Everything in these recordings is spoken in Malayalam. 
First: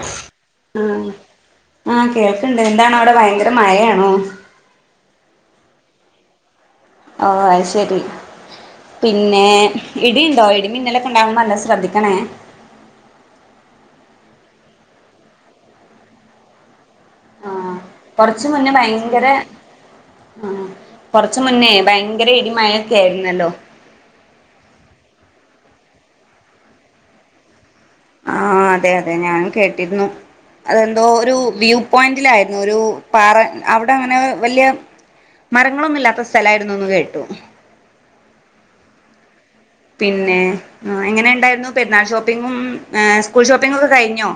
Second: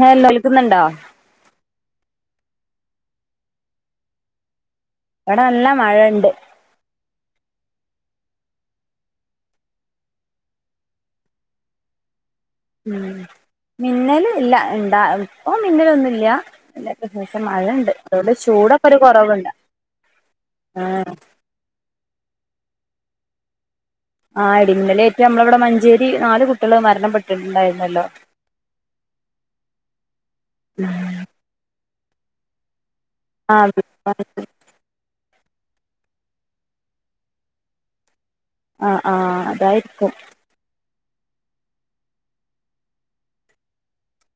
ഹലോ കേൾക്കുന്നുണ്ടോ? ആഹ് ആഹ് കേൾക്കണ്ട് എന്താണ് അവിടെ ഭയങ്കര മഴയാണോ? ഇവിടെ നല്ല മഴണ്ട്. ഓ അത് ശരി. പിന്നെ ഇടിയുണ്ടോ? ഇടിമിന്നലൊക്കെ ഉണ്ടാകുമ്പോ നല്ല ശ്രദ്ധിക്കണേ. ഉം മിന്നല് ഇല്ല ഇണ്ടാ ഇപ്പൊ മിന്നലൊന്നും ഇല്ല മഴ ആഹ് ഉണ്ട്. അതുകൊണ്ട് കൊറച്ച് മുന്നേ ചൂടൊക്കെ ഒരു ഭയങ്കര കുറവുണ്ട്. ആഹ് ആ കൊറച്ച് മുന്നേ ഭയങ്കര ഇടിമഴ ഒക്കെ ആയിരുന്നല്ലോ. ആ ഇടിമന്ന ലേറ്റ് നമ്മടെ ഇവിടെ മഞ്ചേരി നാല് കുട്ടികൾ മരണപ്പെട്ടിട്ടുണ്ടായിരുന്നല്ലോ? ആ അതെ അതെ ഞാനും കേട്ടിരുന്നു. അതെന്തോ ഒരു വ്യൂ പോയിന്റിലായിരുന്നു ഒരു പാറ ആ അവിടെ അങ്ങനെ വലിയ മരങ്ങളൊന്നും ഇല്ലാത്ത സ്ഥലങ്ങളായിരുന്നു ഒന്ന് കേട്ടു. ആ ആഹ് അതായത് പിന്നെ എങ്ങനെ ഉണ്ടായിരുന്നു പെരുന്നാൾ ഷോപ്പിങ്ങുംസ്കൂൾ ഷോപ്പിംഗ് ഒക്കെ കഴിഞ്ഞോ?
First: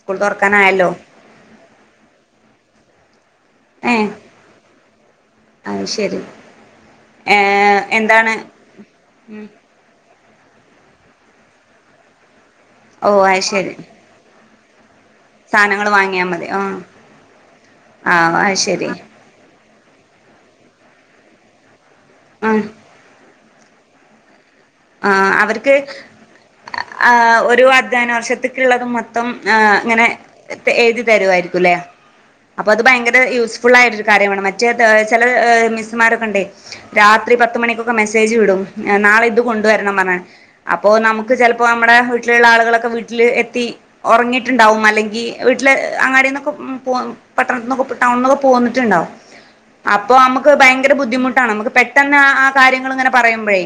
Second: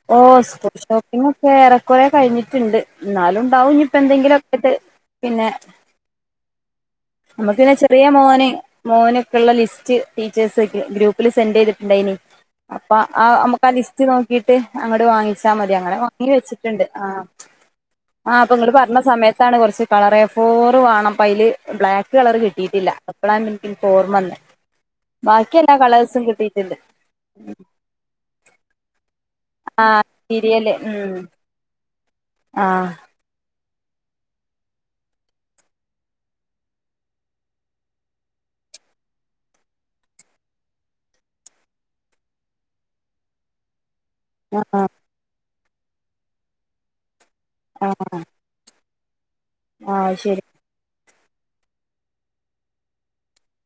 സ്കൂൾ ഓ സ്കൂൾ തുറക്കാനായല്ലോ ഷോപ്പിംഗ് ഒക്കെ ഏറെക്കുറേകഴിഞ്ഞിട്ടുണ്ട്. എന്നാലും ഉണ്ടാവും ഏ ഇനിയിപ്പോ എന്തെങ്കിലും ട്ട് പിന്നെ അത് ശരി ഏ നമുക്ക് പിന്നെ ചെറിയ എന്താണ് മോന് മോനൊക്കെയുള്ള ലിസ്റ്റ് ടീച്ചേഴ്സ് ഗ്രൂപ്പിൽ സെന്റ് ചെയ്തിട്ടുണ്ടായിനി. ഓ അപ്പംആ അത് നമുക്ക് ആ ശരി ലിസ് റ്റ് നോക്കിട്ട് അങ്ങോട് വാങ്ങി ച്ചാ മതി സാധനങ്ങൾ അങ്ങനെ വാങ്ങിയാൽ വാങ്ങി മതി വെച്ചിട്ടുണ്ട്. ആ ആ ആഹ് അപ്പൊ അത് ഇങ്ങള് ശരി പറഞ്ഞ സമയത്താണ് കുറച്ച് കളർ എ ഫോർ വേണം അപ്പ അതില് ബ്ലാക്ക് കളർ ആ കിട്ടിയിട്ടില്ല. അപ്പഴാണ് എനിക്ക് ഓർമ വന്നത്. ആ അവർക്ക് ആ ഒരു ധ്യയനവർഷത്തേക്കുള്ളതും മൊത്തം ആ ഇങ്ങനെ തിരിയല് എഴുതി ഉം തരുമായിരിക്കും അല്ലേ? ആ അപ്പൊ അത് ഭയങ്കര യൂസ്ഫുൾ ആയിട്ടൊരു കാര്യമാണ്. മറ്റേ ചില മിസ്സുമാരൊക്കെ ഉണ്ടേ രാത്രി പത്ത്മണിക്കൊക്കെ മെസ്സേജ് വിടും. നാളെ ഇത് കൊണ്ട് ണ്ട്വരണം പറഞ്ഞ് അപ്പൊ നമുക്ക് ചിലപ്പോ നമ്മടെ വീട്ടിലുള്ള ആളുകളൊക്കെ വീട്ടില് എത്തി ആ ഉറങ്ങിയിട്ടുണ്ടാവും. അല്ലെങ്കിൽ വീട്ടില് അങ്ങാടിന്നൊക്കെ പോ ആ പട്ടണത്തിന്നൊക്കെ ടൗണിൽഒക്കെ പോന്നിട്ടുണ്ടാവും. ആ അപ്പോ ശരി നമുക്ക് ഭയങ്കര ബുദ്ധിമുട്ടാണ്. നമ്മുക്ക് പെട്ടെന്ന് ആ കാര്യങ്ങൾ ഇങ്ങനെ പറയുമ്പോഴേ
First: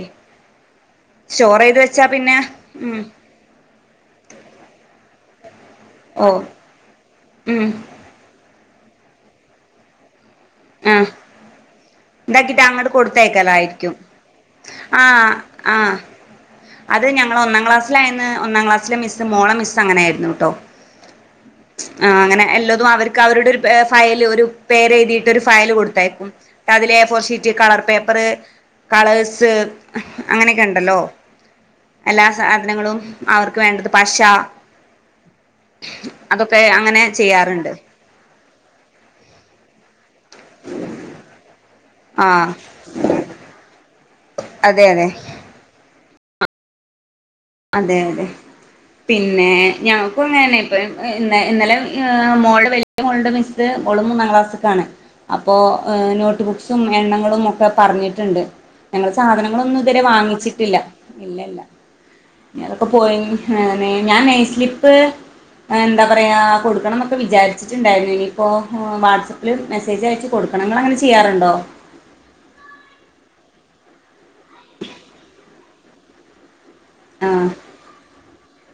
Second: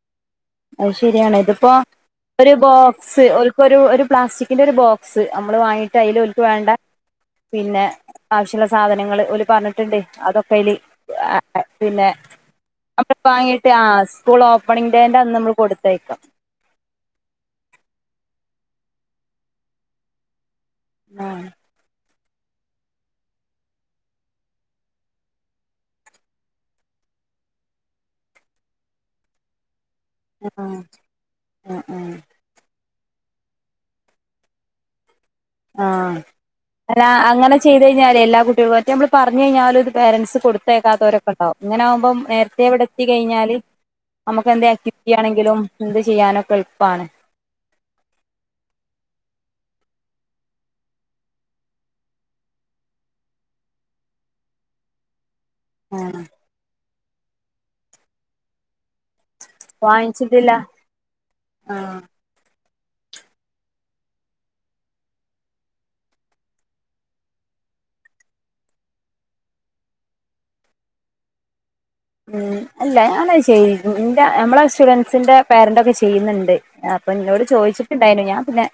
അയ് ശരിയാണ് സ്റ്റോർ ഇതിപ്പോ ചെയ്ത് വെച്ചാ പിന്നെ ഒരു ഉം ബോക്സ് ഒരു ഒരു ഒരു പ്ലാസ്റ്റിക്കിന്റെ ഒരു ബോക്സ് നമ്മള് വാങ്ങിട്ട് അയ്ൽ ഓ ഒലക്ക് വേണ്ട ഉം പിന്നെ ആവശ്യള്ള സാധനങ്ങൾ ഓൽ പറഞ്ഞിട്ടുണ്ട് അതൊക്കൈല് ആഹ് ആ പിന്നെ ഇതാക്കിട്ട് അങ്ങോട്ട് വാങ്ങിട്ട് ആ കൊടുത്തയക്കലായിരിക്കും സ്കൂൾ ഓപ്പണിങ് ഡെ ആഹ് ആഹ് അത് ഞങ്ങൾ ഒന്നാം ക്ലാസിലായന്ന് ഒന്നാം ക്ലാസിലെ മിസ്സ് മോള മിസ് അങ്ങനയിരുന്നു ട്ടോ? അഹ് ആഹ് അങ്ങനെ എല്ലാതും അവർക്ക് അവരുടെ ഒരു ഫയല് ഒരു പേര് എഴുതിയിട്ട ഒരു ഫയല് കൊടുത്തയക്കും. അതില് A four sheet colour paper colours ആഹ് അങ്ങനെയൊക്കെണ്ടല്ലോ ആഹ് ആഹ് എല്ലാ സാധനങ്ങളും അവർക്ക് വേണ്ടത് പശ ആഹ് അതൊക്കെ അങ്ങനെ അല്ല അങ്ങനെ ചെയ്യാറുണ്ട് ചെയ്ത ഞ്ഞല് എല്ലാ കുട്ടികും മറ്റ നമ്മൾ പറഞ്ഞു കഴിഞ്ഞും പേരെന്റ്സ് കൊടുത്തേക്കാത്തവരക്കണ്ടാവും. ഇങ്ങനെ ആകുമ്പം ആഹ് നേരത്തെ ഇവിടെ എത്തി കഴിഞ്ഞാല് നമുക്ക് എന്താ അതെ ആക്ടിവിറ്റി അതെ ണെങ്കിലും എന്ത് ചെയ്യാനൊക്കെ എൾപ്പാണ്. അതെ അതെ പിന്നെ ഞങ്ങക്കു അങ്ങേന്നെ ഇപ്പം ഇ ഇന്ന ഇന്നലെ ഏ മോള് വെ [unintelligible] മോൾടെ മിസ്സ് ഓളും മൂന്നാം ക്ലാസ്സ്ക്കാണ്. അപ്പോ ഏ ആഹ് നോട്ട് ബുക്സും എണ്ണങ്ങളും ഒക്കെ പറഞ്ഞിട്ട്ണ്ട്. ഞങ്ങള് സാധനങ്ങളൊന്നും ഇതുവരെ വാങ്ങിച്ചിട്ടില്ല ഇല്ല ഇല്ല. ആഹ് അതൊക്കെ പോയിൻ ഹേ [unintelligible] ഞാൻ നെയ്സ്ലിപ്പ് ഏ എന്താ പറയാ കൊടുക്കണം ന്നൊക്കെ വിചാരിച്ചിട്ട്ണ്ടായിരുന്നു ഇനിയിപ്പോ ഹോ വാട്സ ൽ മെസേജ് അയച്ച് കൊടുക്കണം ഇങ്ങള് അങ്ങനെ ചെയ്യാറുണ്ടോ? ഉം അല്ല ഞാനഹ് ചെയ്തിരുന്നു ഇന്റെ നമ്മളെ സ്റ്റുഡൻസിന്റെ പേരൻ്റ് ഒക്കെ ചെയ്യ്ന്നുണ്ട്. അപ്പ ഇന്നോട് ആഹ് ചോദിച്ചിട്ട്ണ്ടായിനു ഞാൻ പിന്നെ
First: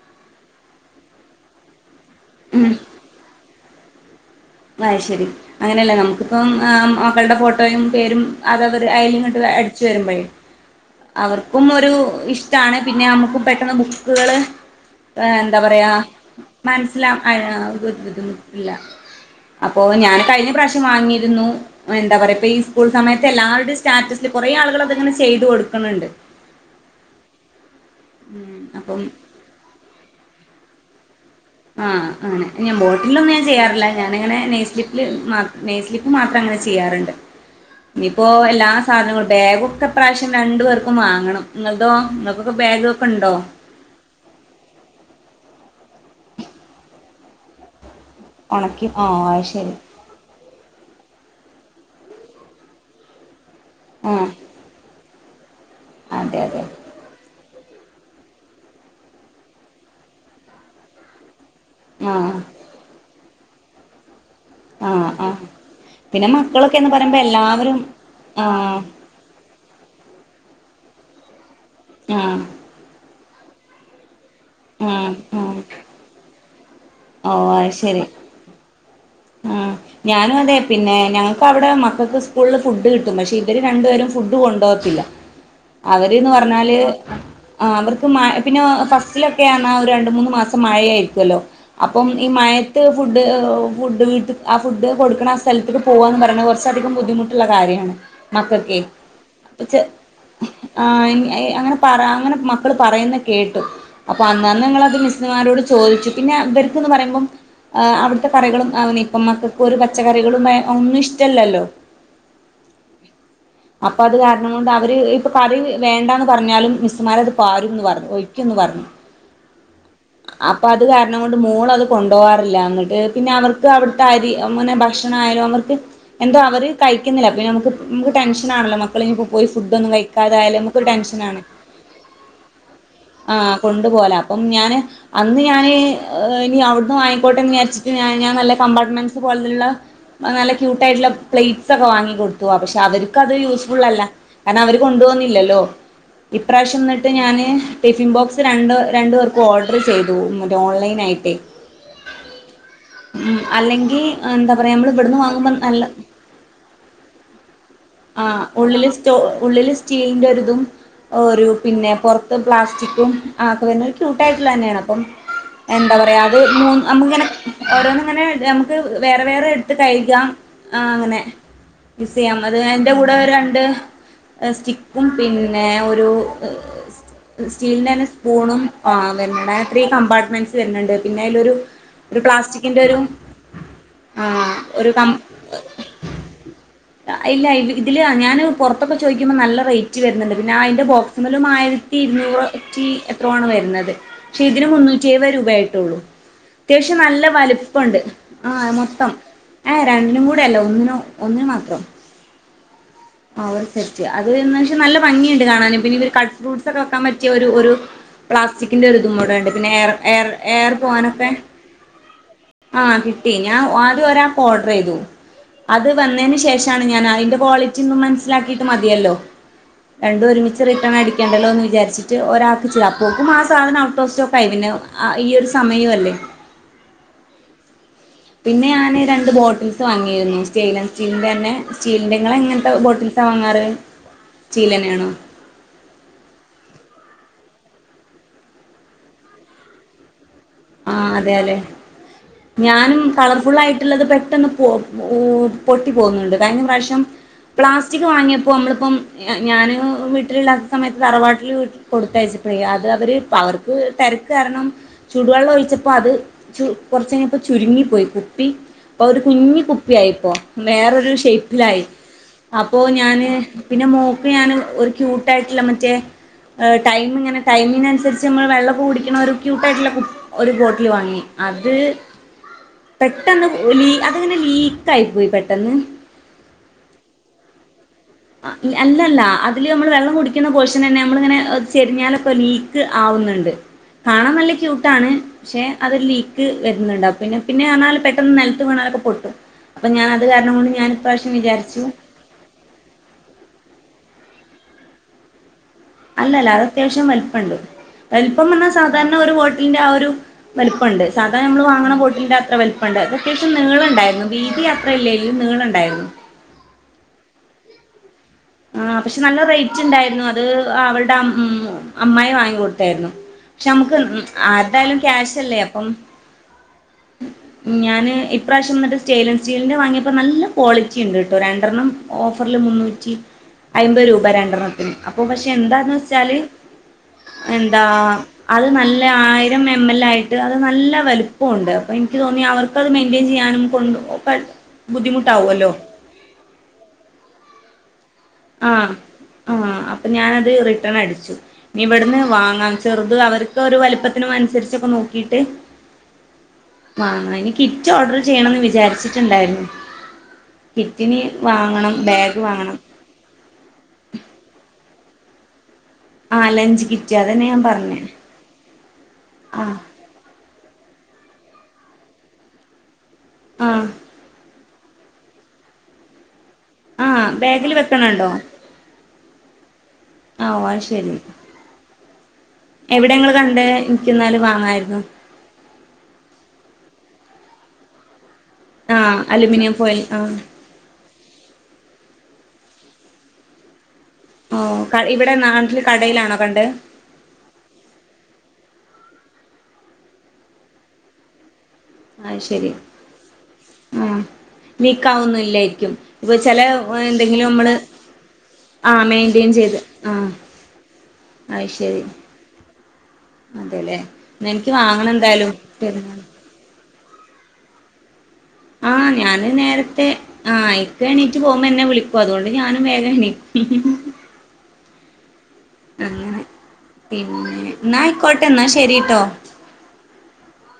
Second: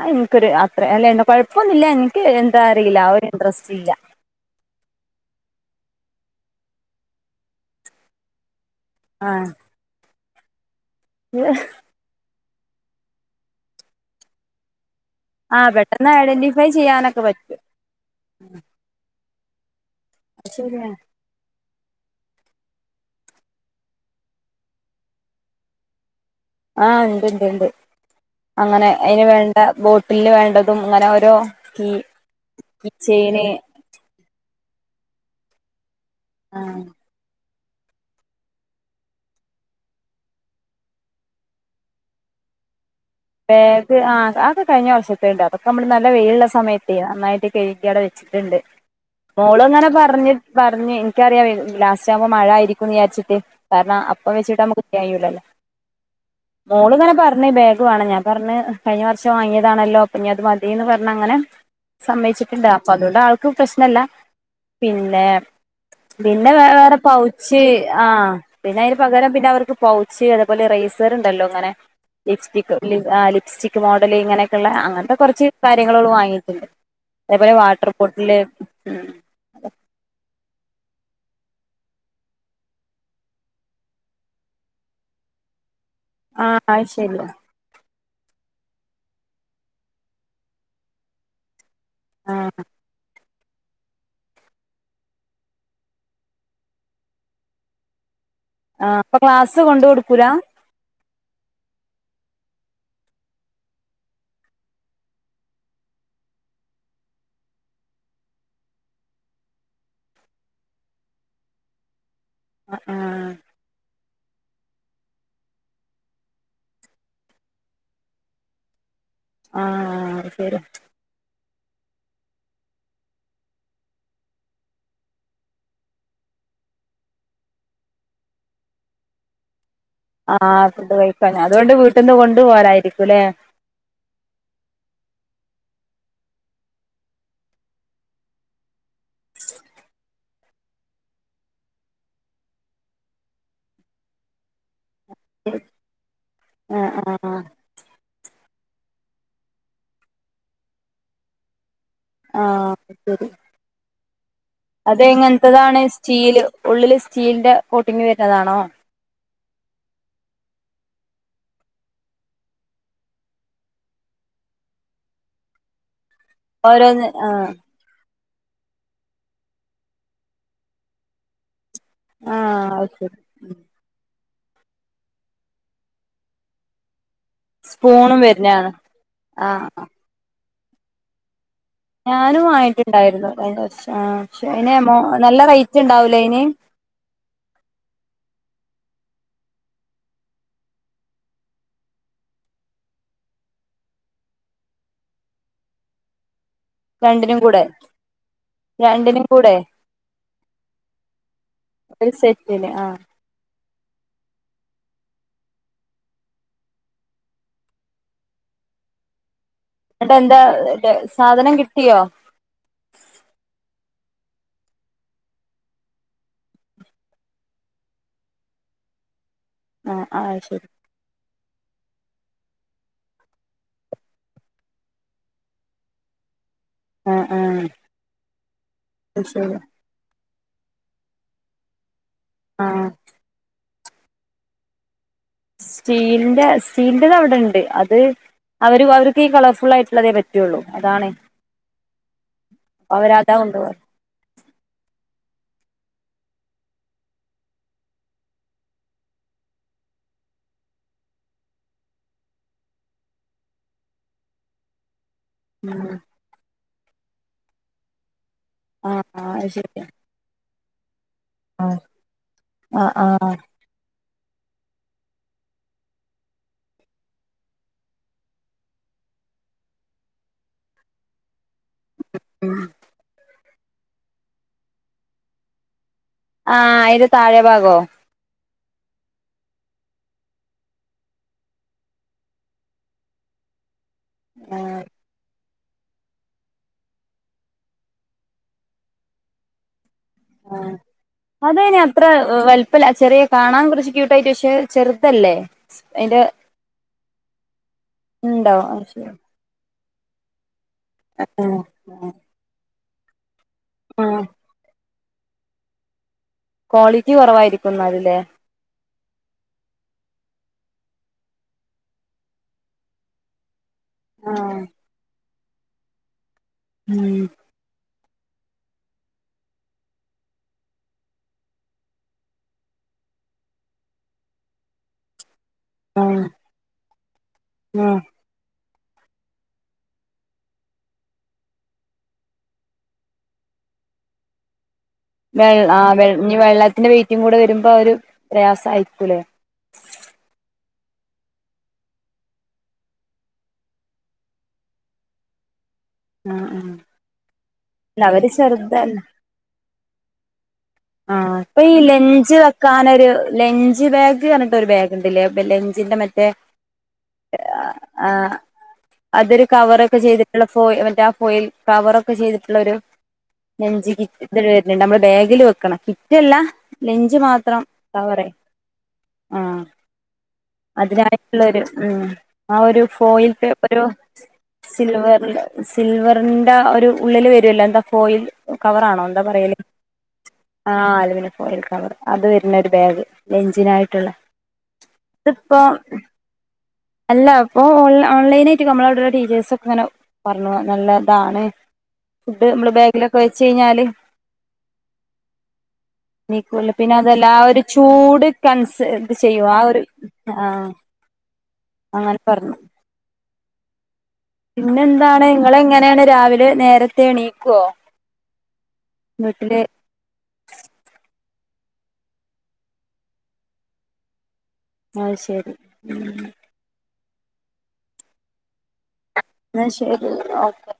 അഹ് ഇൻക്കൊരു അത്ര അല്ല എന്റെ കൊഴപ്പൊന്നുല്ല എനിക്ക് എന്താ അറിയില്ല ആ ഒരു ഇൻട്രസ്റ്റ് ഇല്ല. അഹ് ശരി അങ്ങനെയല്ല നമുക്കിപ്പം ആ മക്കളുടെ ഫോട്ടോയും പേരും അതവര് അയ്ല് ഇങ്ങട്ട് ആഹ് അടിച്ചു വരുമ്പഴേ അവർക്കും ഒരു ഇഷ് ടാണ് പിന്നെ നമുക്കും പെട്ടെന്ന് ബുക്കുകള് ഏ എന്താ ആഹ് പറയാ പെട്ടെന്ന് ഐഡന്റിഫൈ മൻസ്സിലാ ചെയ്യാനൊക്കെ പറ്റും അഹ് [unintelligible] അപ്പോ ഞാൻ അത് കഴിഞ്ഞ പ്രാവശ്യം ശരിയാണ് വാങ്ങിയിരുന്നു. എന്താ പറയ ഇപ്പം ഈ സ്കൂൾ സമയത്ത് എല്ലാവരുടെ സ്റ്റാറ്റസിൽ കൊറെ ആളുകൾ അത്ങ്ങനെ ചെയ്തു കൊടുക്ക്ണ് ണ്ട്. ആ ഇണ്ട് ഇണ്ട് ഇണ്ട് ഉം അങ്ങനെ അപ്പം അയിന് വേണ്ട ബോട്ടിൽ വേണ്ടതും അങ്ങനെ ഓരോ ആ കീ അങ്ങനെ ഞം കീ ബോട്ടിലന്നും ഞാൻ ചെയിന് ചെയ്യാറില്ല ഞാനിങ്ങനെ നെയ്സ്ലിപ്പിൽ മാ നെയ്സ്ലിപ്പ് മാത്രം അങ്ങനെ ആഹ് ചെയ്യാറ്ണ്ട്. ഇഞ്ഞിപ്പോ എല്ലാ സാധനങ്ങളും ബാഗൊക്കെ ഇപ്രാവശ്യം രണ്ടു പേർക്കും വാങ്ങണം. ഇങ്ങൾതോ? ബങ്ങൾക്കൊക്കെ ബാഗ് പ്പണ്ടോ? ബാഗ് ആ അതക്കെ കഴിഞ്ഞ വർഷത്തേണ്ട് അതൊക്കെ നമ്മള് നല്ല വെയില്ള്ള സമയത്തേ നന്നായിട്ട് കഴുകി അഒടെ വെ ച്ച്ട്ട്ണ്ട് ഉണക്കി ആ അത് മോള് ശരി ഇങ്ങനെ പർഞ്ഞ് പർഞ്ഞ് ഇൻക്കറിയാം വെ ലാസ്റ്റ് ആകുമ്പോ മഴ ആയിരിക്കുംന്ന് വിചാരിട്ട് കാരണം ആ അപ്പ വെച്ചിട്ട് നമ്മക്ക് [unintelligible] അതെ അതെ ഓള്ങ്ങനെ പർഞ്ഞ് ബാഗ് വേണം ഞാൻ പർഞ്ഞ് കഴിഞ്ഞ വർഷം വാങ്ങിയതാണല്ലോ ഇപ്പഞ്ഞ് അത് മതിന്ന് പർഞ്ഞ് അങ്ങനെ ആ സമ്മയ്ച്ചിട്ട്ണ്ട അപ്പ അതുകൊണ്ട് ആൾക്ക് പ്രശ്നല്ല. ആ പിന്നെ ആ പിന്നെ വേ മക്കളൊക്കെന്ന് വേറെ പറയുമ്പോ പൗച്ച് എല്ലാവരും ആ പിന്നെ അ പകരം പിന്നെ അവർക്ക് പൗച്ച് അതേപോലെ റൈസർ ഇണ്ടല്ലോ ഇങ്ങനെ ആ ലിപ്സ്റ്റി ഹ് ലി ആ ലിപ്സ്റ്റിക്ക് മോഡല് ഇങ്ങനെയക്കെളേള ആ അങ്ങൻത്തെ ആ കൊർച്ച് കാര്യങ്ങള് ഓള് വാങ്ങിക്ക്ണ്. ഓ അതേപോലെ അത് വാട്ടർ ശരി പോർട്ടിൽ ഉം ആഹ് ഞാനും അതെ പിന്നെ ഞങ്ങക്ക് അവടെ മക്കക്ക് സ്കൂളിൽ ഫുഡ് കിട്ടും പക്ഷെ ഇവര് രണ്ട് പേരും ഫുഡ് കൊണ്ടോകത്തില്ല. അവര്ന്ന് ആ പർഞ്ഞാല് അത് ശരിയാ ആ അവർക്ക് മ പിന്നെ ഫസ്റ്റിലൊക്കേന്ന ഒര് രണ്ട്, മൂന്ന് മാസം മഴയായിരിക്കല്ലോ. അപ്പം ഈ ആ മഴത്ത് ഫുഡ് ഹ് ഓ ഫുഡ് വീട്ട് ആ ഫുഡ് കൊട്ക്ക്ണ ആ സ്ഥൽത്ത്ക്ക് പോവാന്ന് പറയ്ണെ കൊർച്ചധികം ബുദ്ധിമുട്ട്ള്ള കാര്യാണ്. മക്കക്കെ ആ അപ്പൊ ക്ലാസ് അപ്പ ചെ കൊണ്ട് കൊടുക്കൂല ആ എൻ എ അങ്ങനെ പറയ് അങ്ങനെ മക്കള് പറയ്ന്നെ കേട്ടു. അപ്പൊ അന്നാന്ന് ഞങ്ങളത് മിസ്മാരോട് ചോദിച്ചു പിന്നെ ഇവര്ക്ക്ന്ന് പറയുമ്പം ആ അവ്ട്ത്തെ കറികളും [unintelligible] ഇപ്പം മക്കക്ക് ഒരു പച്ചക്കറികളും ഒന്നും ഇഷ്ടല്ലല്ലോ. അഹ് ആഹ് അപ്പ അത് കാരണം കൊണ്ട് അവര് ഇപ്പ കറി വേണ്ടാന്ന് പറ്ഞ്ഞാലും മിസ്സ്മാര് അത് പാരുംന്ന് പറഞ്ഞ് ഒഴിക്കും ന്ന് പറഞ്ഞ് [inaudible] ശരി അപ്പത് കാരണം കൊണ്ട് മോളത് കൊണ്ടോവാറില്ല ഇങ്ങട്ട് പിന്നെ അവർക്ക് അവ്ട്ത്തെ അരി ഇങ്ങനെ ഭക്ഷണായാലും അവർക്ക് എന്തോ അവര് കഴിക്കുന്നില്ല പിന്നമക്ക് നമ്മക്ക് ടെൻഷനാണല്ലോ മക്കള് ഇനി പോയി ഫുഡൊന്നും കഴി ആഹ് ഫുഡ് കഴിക്കാൻ അതോണ്ട് വീട്ട്ന്ന് കൊണ്ട് പോവലായിരിക്കും ലേ കൊണ്ട്‌ പോവലാ അപ്പം ഞാന് അന്ന് ഞാന് ഏഹ് ഇനി അവ്ട്ന്ന് വാങ്ങിക്കോട്ടേന്ന് വിചാരിച്ച് ഞാൻ നല്ല കമ്പാർട്ട്മെന്റ്സ് പോലുള്ള നല്ല ക്യൂട്ടായിട്ടുള്ള പ്ലേയ്റ്റൊക്കെ വാങ്ങി കൊട്ത്തു പക്ഷെ അവര്ക്കത് യൂസ്ഫുളല്ല കാരണം അവര് കൊണ്ട്‌ പോവുന്നില്ലല്ലോ, ഇപ്രാവശ്യം ആഹ് ഇന്നട്ട് ആഹ് ഞാന് ടിഫിൻ ബോക്സ് രണ്ട് രണ്ടു പേർക്കും ഓർഡർ ചെയ്തു മറ്റേ ഓൺലൈനായിട്ടെ ആഹ് ശെരി, അല്ലെങ്കി എന്താ പറയാ നമ്മൾ ഇവിടുന്ന് വാങ്ങുമ്പോ അതെൻങ്ങത്തതാണ് നല്ല സ്റ്റീല് ഉള്ളില് സ്റ്റീലിന്റെ കോട്ടിങ്ങ് ആ വെര്ന്നതാണോ ഉള്ളില് ഉള്ളില് സ്റ്റീലിന്റൊര്തും ഒരു പിന്നെ പൊർത്ത് പ്ലാസ്റ്റിക്കും ആക്കെ വെര്ണെ ഒര് ക്യൂട്ടായിട്ട്ള്ളേന്നേണ് അപ്പം എന്താ പറയാ അത് മൂ ഓരോന്ന് നമ്ക്കനെ ആഹ് ഓരോന്ന്ങ്ങനെ നമുക്ക് വേറെ വേറെ എട്ത്ത് കഴിക്കാം ആഹ് അങ്ങനെ യൂസെയ്യാം അത് ആഹ് എന്റെ കൂടെ ശരി രണ്ട് സ്റ്റിക്കും പിന്നെ ഒരു സ്റ്റീലിന്റന്നെ സ്പൂണും ആഹ് വെര്ന്ന് ണ്ട്‌, അങ്ങനെ ആഹ് ത്രീ ആഹ് കമ്പാർട്ട്മെന്റ്സ് വെര്ണ് ണ്ട് പിന്നെ ഐലൊരു ഞാനും വാങ്ങിട്ട്ണ്ടായിരുന്നു കഴിഞ്ഞ വർഷം ആ ആഹ് അയിന് ഒരു കം നല്ല റൈറ്റ്ണ്ടാവൂലേ അയിന് ഇല്ല ഇതി ഇതില് ഞാന് പൊറത്തൊക്കെ ചോയ്ക്കുമ്പോ നല്ല റൈറ്റ് വര്ന്ന്ണ്ട്, പിന്നെ അയിന്റെ ബോക്സ്മലും ആയി ത്തി ഇരുന്നൂറ്റ്റി എത്രോ ആണ് വെര്ന്നത്, പക്ഷെ ഇതിന് മുന്നൂറ്റി എഴുബേ രൂപ ആയിട്ടൊള്ളൂ അത്യാവിശം നല്ല രണ്ടിനും കൂടെ വല്പ്പണ്ട് ആഹ് മൊത്തം രണ്ടിനും കൂടെ ഏഹ് രണ്ടും കൂടെ അല്ല ഒന്നിനോ ഒന്നിന് മാത്രം ഒര് സെറ്റ്ന് ആഹ് ആഹ് ഒര് സെറ്റ് അത് ഏകദേശം നല്ല ഭംഗിയുണ്ട് കാണാന് പിന്നെ ഇവര് കട് ഫ്രൂട്ട്സൊക്കെ വൊക്കാൻ പറ്റിയ ഒരു ഒരു പ്ലാസ്റ്റിക്കിന്റെ ഒര്തുംകൂടെണ്ട് പിന്നെ എയർ എന്നിട്ട് എയർ എന്താ ഏയറ് പോവാനൊക്കെ സാധനം കിട്ടിയോ ആഹ് കിട്ടി ഞാൻ ആദ്യം ഒരാൾക്ക് ഓഡറെയ്തു അത് വന്നേന് ശേഷാണ് ഞാന് അയിന്റെ ക്വാളി റ്റി ഒന്ന് മനസ്സിലാക്കീട്ട് മതിയല്ലോ ആഹ് രണ്ടും ആഹ് ഒര്മിച്ച് ശരി റിട്ടണടി ക്കണ്ടല്ലോ എന്ന് വിചാര്ച്ചിട്ട് ഒരാൾക്ക് ചെയ്യാം, അപ്പോക്കും ആ സാധനം ഔട്ട് ഓഫ് സ്റ്റോക്കായി പിന്നെ ആ ഈ ഒര് സമയല്ലേ ആഹ് ആഹ് പിന്നെ ഞാന് അത് രണ്ട് ശരി ബോട്ടിൽസ് വാങ്ങിയിരുന്നു സ്റ്റെയിലൻസിന്റെന്നെ സ്റ്റീല്ന്റെ ഇങ്ങളെങ്ങൻത്തെ ആഹ് ബോട്ടി ൽസാ വാങ്ങാറ് സ്റ്റീലെന്നേണോ സ്റ്റീലിന്റെ സ്റ്റീലിന്റെത് അവടെണ്ട് അത് അവര് അവർക്ക് ഈ കളർഫുള്ളായിട്ട്ള്ളതേ പറ്റൊ ആഹ് അതെലെ, ഞാൻ അവരതാ കൊണ്ടുപോവാ കളർഫുള്ളായിട്ട്ള്ളത് പെട്ടെന്ന് പൊ പോ പൊട്ടി പോവ്ന്ന്ണ്ട്. കഴിഞ്ഞ പ്രാവശ്യം പ്ലാസ്റ്റിക് വാങ്ങിയപ്പോ നമ്മള്പ്പം ഞാ ഞാന് വീട്ടില് ഇല്ലാത്ത സമയത്ത് തറവാട്ട്ല് കൊടുത്തയച്ച് പോയി അത് അവര് അവർ ക്ക് തെരക്ക് കാരണം ചുടുവെള്ളം ഒഴിച്ചപ്പോ അത് ചു കൊറച്ചയിഞ്ഞപ്പോ ചുരുങ്ങിപോയി കുപ്പി ആഹ് അപ്പോ ഒരു ആഹ് അത് കുഞ്ഞ് ശരിയാ കുപ്പിയായിപ്പോ വേറൊരു ആഹ് ഷൈപ്പിലായി അപ്പൊ ആഹ് ഞാന് ആഹ് പിന്നെ മോൾക്ക്‌ ഞാന് ഒരു ക്യൂട്ടായിട്ടുള്ള മറ്റേ ഏഹ് ടൈമിങ്ങനെ ടൈമിനനുസരിച്ച് നമ്മള് വെള്ളൊക്കെ കുടിക്ക്ണ ഒര് ക്യൂട്ടായിട്ട്ള്ള കു ഒരു ബോട്ടില് വാങ്ങി അത് പെട്ടെന്ന് ലീ അതിങ്ങനെ ലീക്കായിപ്പോയി പെട്ടെന്ന് ആ അയിന്റെ താഴെ ഭാഗോ അല്ലല്ല അതില് നമ്മള് വെള്ളം കുടിക്കുന്ന പോഷൻ തന്നെ നമ്മളിങ്ങനെ ചെരിഞ്ഞാലൊക്കെ ലീ ക്ക്‌ ആവുന്നുണ്ട് കാണാൻ നല്ല ക്യൂട്ടാണ് പക്ഷെ അത് ലീക്ക് വരുന്നുണ്ട് അപ്പ പിന്നെ പിന്നെ ആണാല് പെട്ടെന്ന് നിലത്ത് വീണാലൊക്കെ പൊട്ടും അപ്പൊ ഞാൻ അത് കാരണം ഉം കൊണ്ട് ഞാൻ ഇപ്രാവശ്യം അതന്നെ വിചാരിച്ചു അത്ര വലിപ്പല്യ ചെറിയ കാണാൻ കുറച്ച് ക്യൂട്ടായിട്ട് പക്ഷെ ചെറുതല്ലേ അയിന്റെ അല്ലല്ല അത് അത്യാവശ്യം വലിപ്പം ഉണ്ട്‌ വലിപ്പം ഇണ്ടോ എന്നാൽ അത് ശരി സാധാരണ ഒരു ബോട്ടിലിന്റെ ആ ഒരു വലുപ്പണ്ട് സാധാരണ ആഹ് നമ്മള് വാങ്ങണ ബോട്ടിന്റെ അത്ര വലുപ്പണ്ട് അത്യാവശ്യം ആഹ് നീളുണ്ടായിരുന്നു വീതി അ അല്ലേലും നീളുണ്ടായിരുന്നു ക്വാളിറ്റി കുറവായിരിക്കും എന്നാലുംല്ലേ ആ പക്ഷെ നല്ല റേറ്റ് ഉണ്ടായിരുന്നു അത് അവളുടെ അം അമ്മായി വാങ്ങികൊടുത്തായിരുന്നു പക്ഷെ നമ്മുക്ക് ഉം ആഹ് ആരുടേയാലും ക്യാഷ്ല്ലേ അപ്പം ഉം ഞാൻ ഇപ്രാവശ്യംന്നിട്ട് സ്റ്റെൻലെസ് സ്റ്റീലിന്റെ വാങ്ങിയപ്പോ നല്ല ക്വാളിറ്റി ഉണ്ട്ട്ടോ രണ്ടെണ്ണം ഓഫറിൽ മുന്നൂറ്റി അയ്മ്പത് രൂപ രണ്ടെണ്ണത്തിന് അപ്പൊ പക്ഷെ എന്താന്ന് ആഹ് വെച്ചാല് എന്താ ആഹ് അത് നല്ല ആയിരം എം എൽ ആയിട്ട് അത് നല്ല വലുപ്പമുണ്ട് അപ്പൊ എനിക്ക് തോന്നി അവർക്ക് ർക്ക് അത് മെയിന്റെയിൻ ചെയ്യാനും കൊണ്ട് പോ വെള്ള് ആ ഇനി വെള്ളത്തിന്റെ വെയിറ്റും കൂടെ വരുമ്പോ അവര് ആ ആ അപ്പൊ ഞാനത് റിട്ടേൺ അടിച്ചു ഇവിടുന്ന് വാങ്ങാം ചെറുത് അവർക്ക് ഒരു വലിപ്പത്തിനും അനുസരിച്ചൊക്കെ നോക്കിട്ട് ആ ആ വാങ്ങാം ഇനി കിറ്റ് ഓർഡർ ചെയ്യണന്ന് വിചാരിച്ചിട്ടുണ്ടായിരുന്നു ആ കിറ്റിന് അപ്പൊ ഈ വാങ്ങണം ലഞ്ച് ബാഗ് വാങ്ങണം വെക്കാനൊരു ലഞ്ച് ബാഗ് എന്ന് പറഞ്ഞിട്ട് ഒരു ബാഗ്ണ്ടില്ലേ ലഞ്ചിന്റെ മറ്റേ ആഹ് ലഞ്ച് കിറ്റ് എ അതന്നെ ഞാൻ ആ പറഞ്ഞേ ആ അതൊരു കവറൊക്കെ ചെയ്തി ള്ള ഫോയി മറ്റേ ആ ഫോയിൽ കവറൊക്കെ ചെയ്തിട്ടുള്ള ഒരു ആഹ് ലെഞ്ച് കിറ്റ് നമ്മള് ബാഗില് വെക്കണ കിറ്റല്ല ലെഞ്ച് ആഹ് മാത്രം ബാഗിൽ കവറേ വെക്കണണ്ടോ ആ ആഹ് ഓ അത് ശരി അതിനായിട്ടുള്ളരു ഉം ആ ഒരു എവിടെ ഫോയിൽ ഇങ്ങള് കണ്ടേ പേപ്പർ ഒരു എനിക്കിന്നാല് വാങ്ങായിരുന്നു സിൽവറില് സിൽവറിന്റെ ആ ഒരു ഉള്ളില് വരുല്ലോ എന്താ ഫോയിൽ കവറാണോ ആഹ് എന്താ പറയല് അലുമിനിയം ഫോയിൽ ആ ആ അലുമിനിയം ഫോയിൽ കവറ് അത് വരുന്ന ഒരു ബാഗ് ലെഞ്ചിനായിട്ടുള്ള ആ ഓ ക ഇവിടെ നാട്ടില് കടയിലാണോ കണ്ട് അല്ല അപ്പോ ഓ ഓൺലൈനായിട്ട് നമ്മള അവിടെ ടീച്ചേഴ്സ ഒക്കെ ഇങ്ങനെ പറഞ്ഞു നല്ലതാണ് അത് ഫുഡ് ശരി നമ്മള് ബാഗിലൊക്കെ വെച്ച് കഴിഞ്ഞാല് ലീക്കാവൊന്നില്ലായിരിക്കും ഇപ്പൊ ചില നീക്കൂല പിന്നെ അതല്ല ആ എന്തെങ്കിലും ഒരു നമ്മള് ചൂട് കൺസ് ആ ഇത് ചെയ്യും മെയിന്റെയിൻ ആ ചെയ്ത് ഒരു ആ ആഹ് അയ് ശരി അങ്ങനെ പറഞ്ഞു അതെല്ലേ ന്നാ എനിക്ക് വാങ്ങണം പിന്നെന്താണ് എന്തായാലും നിങ്ങള് എങ്ങനെയാണ് പെരുന്നാൾ രാവിലെ നേരത്തെ എണീക്കുവോ ആഹ ഞാന് വീട്ടില് നേരത്തെ ആ ഇക്ക എണീറ്റ്പോവുമ്പോ എന്നെ വിളിക്കും അതുകൊണ്ട് ഞാനും വേഗം എണീക്കും ഉം ഉം ഉം ആ ശെരി അങ്ങനെ പിന്നെ എന്ന ആയിക്കോട്ടെ എന്നാ ശരിട്ടോ എന്നാ ശരി ഓക്കെ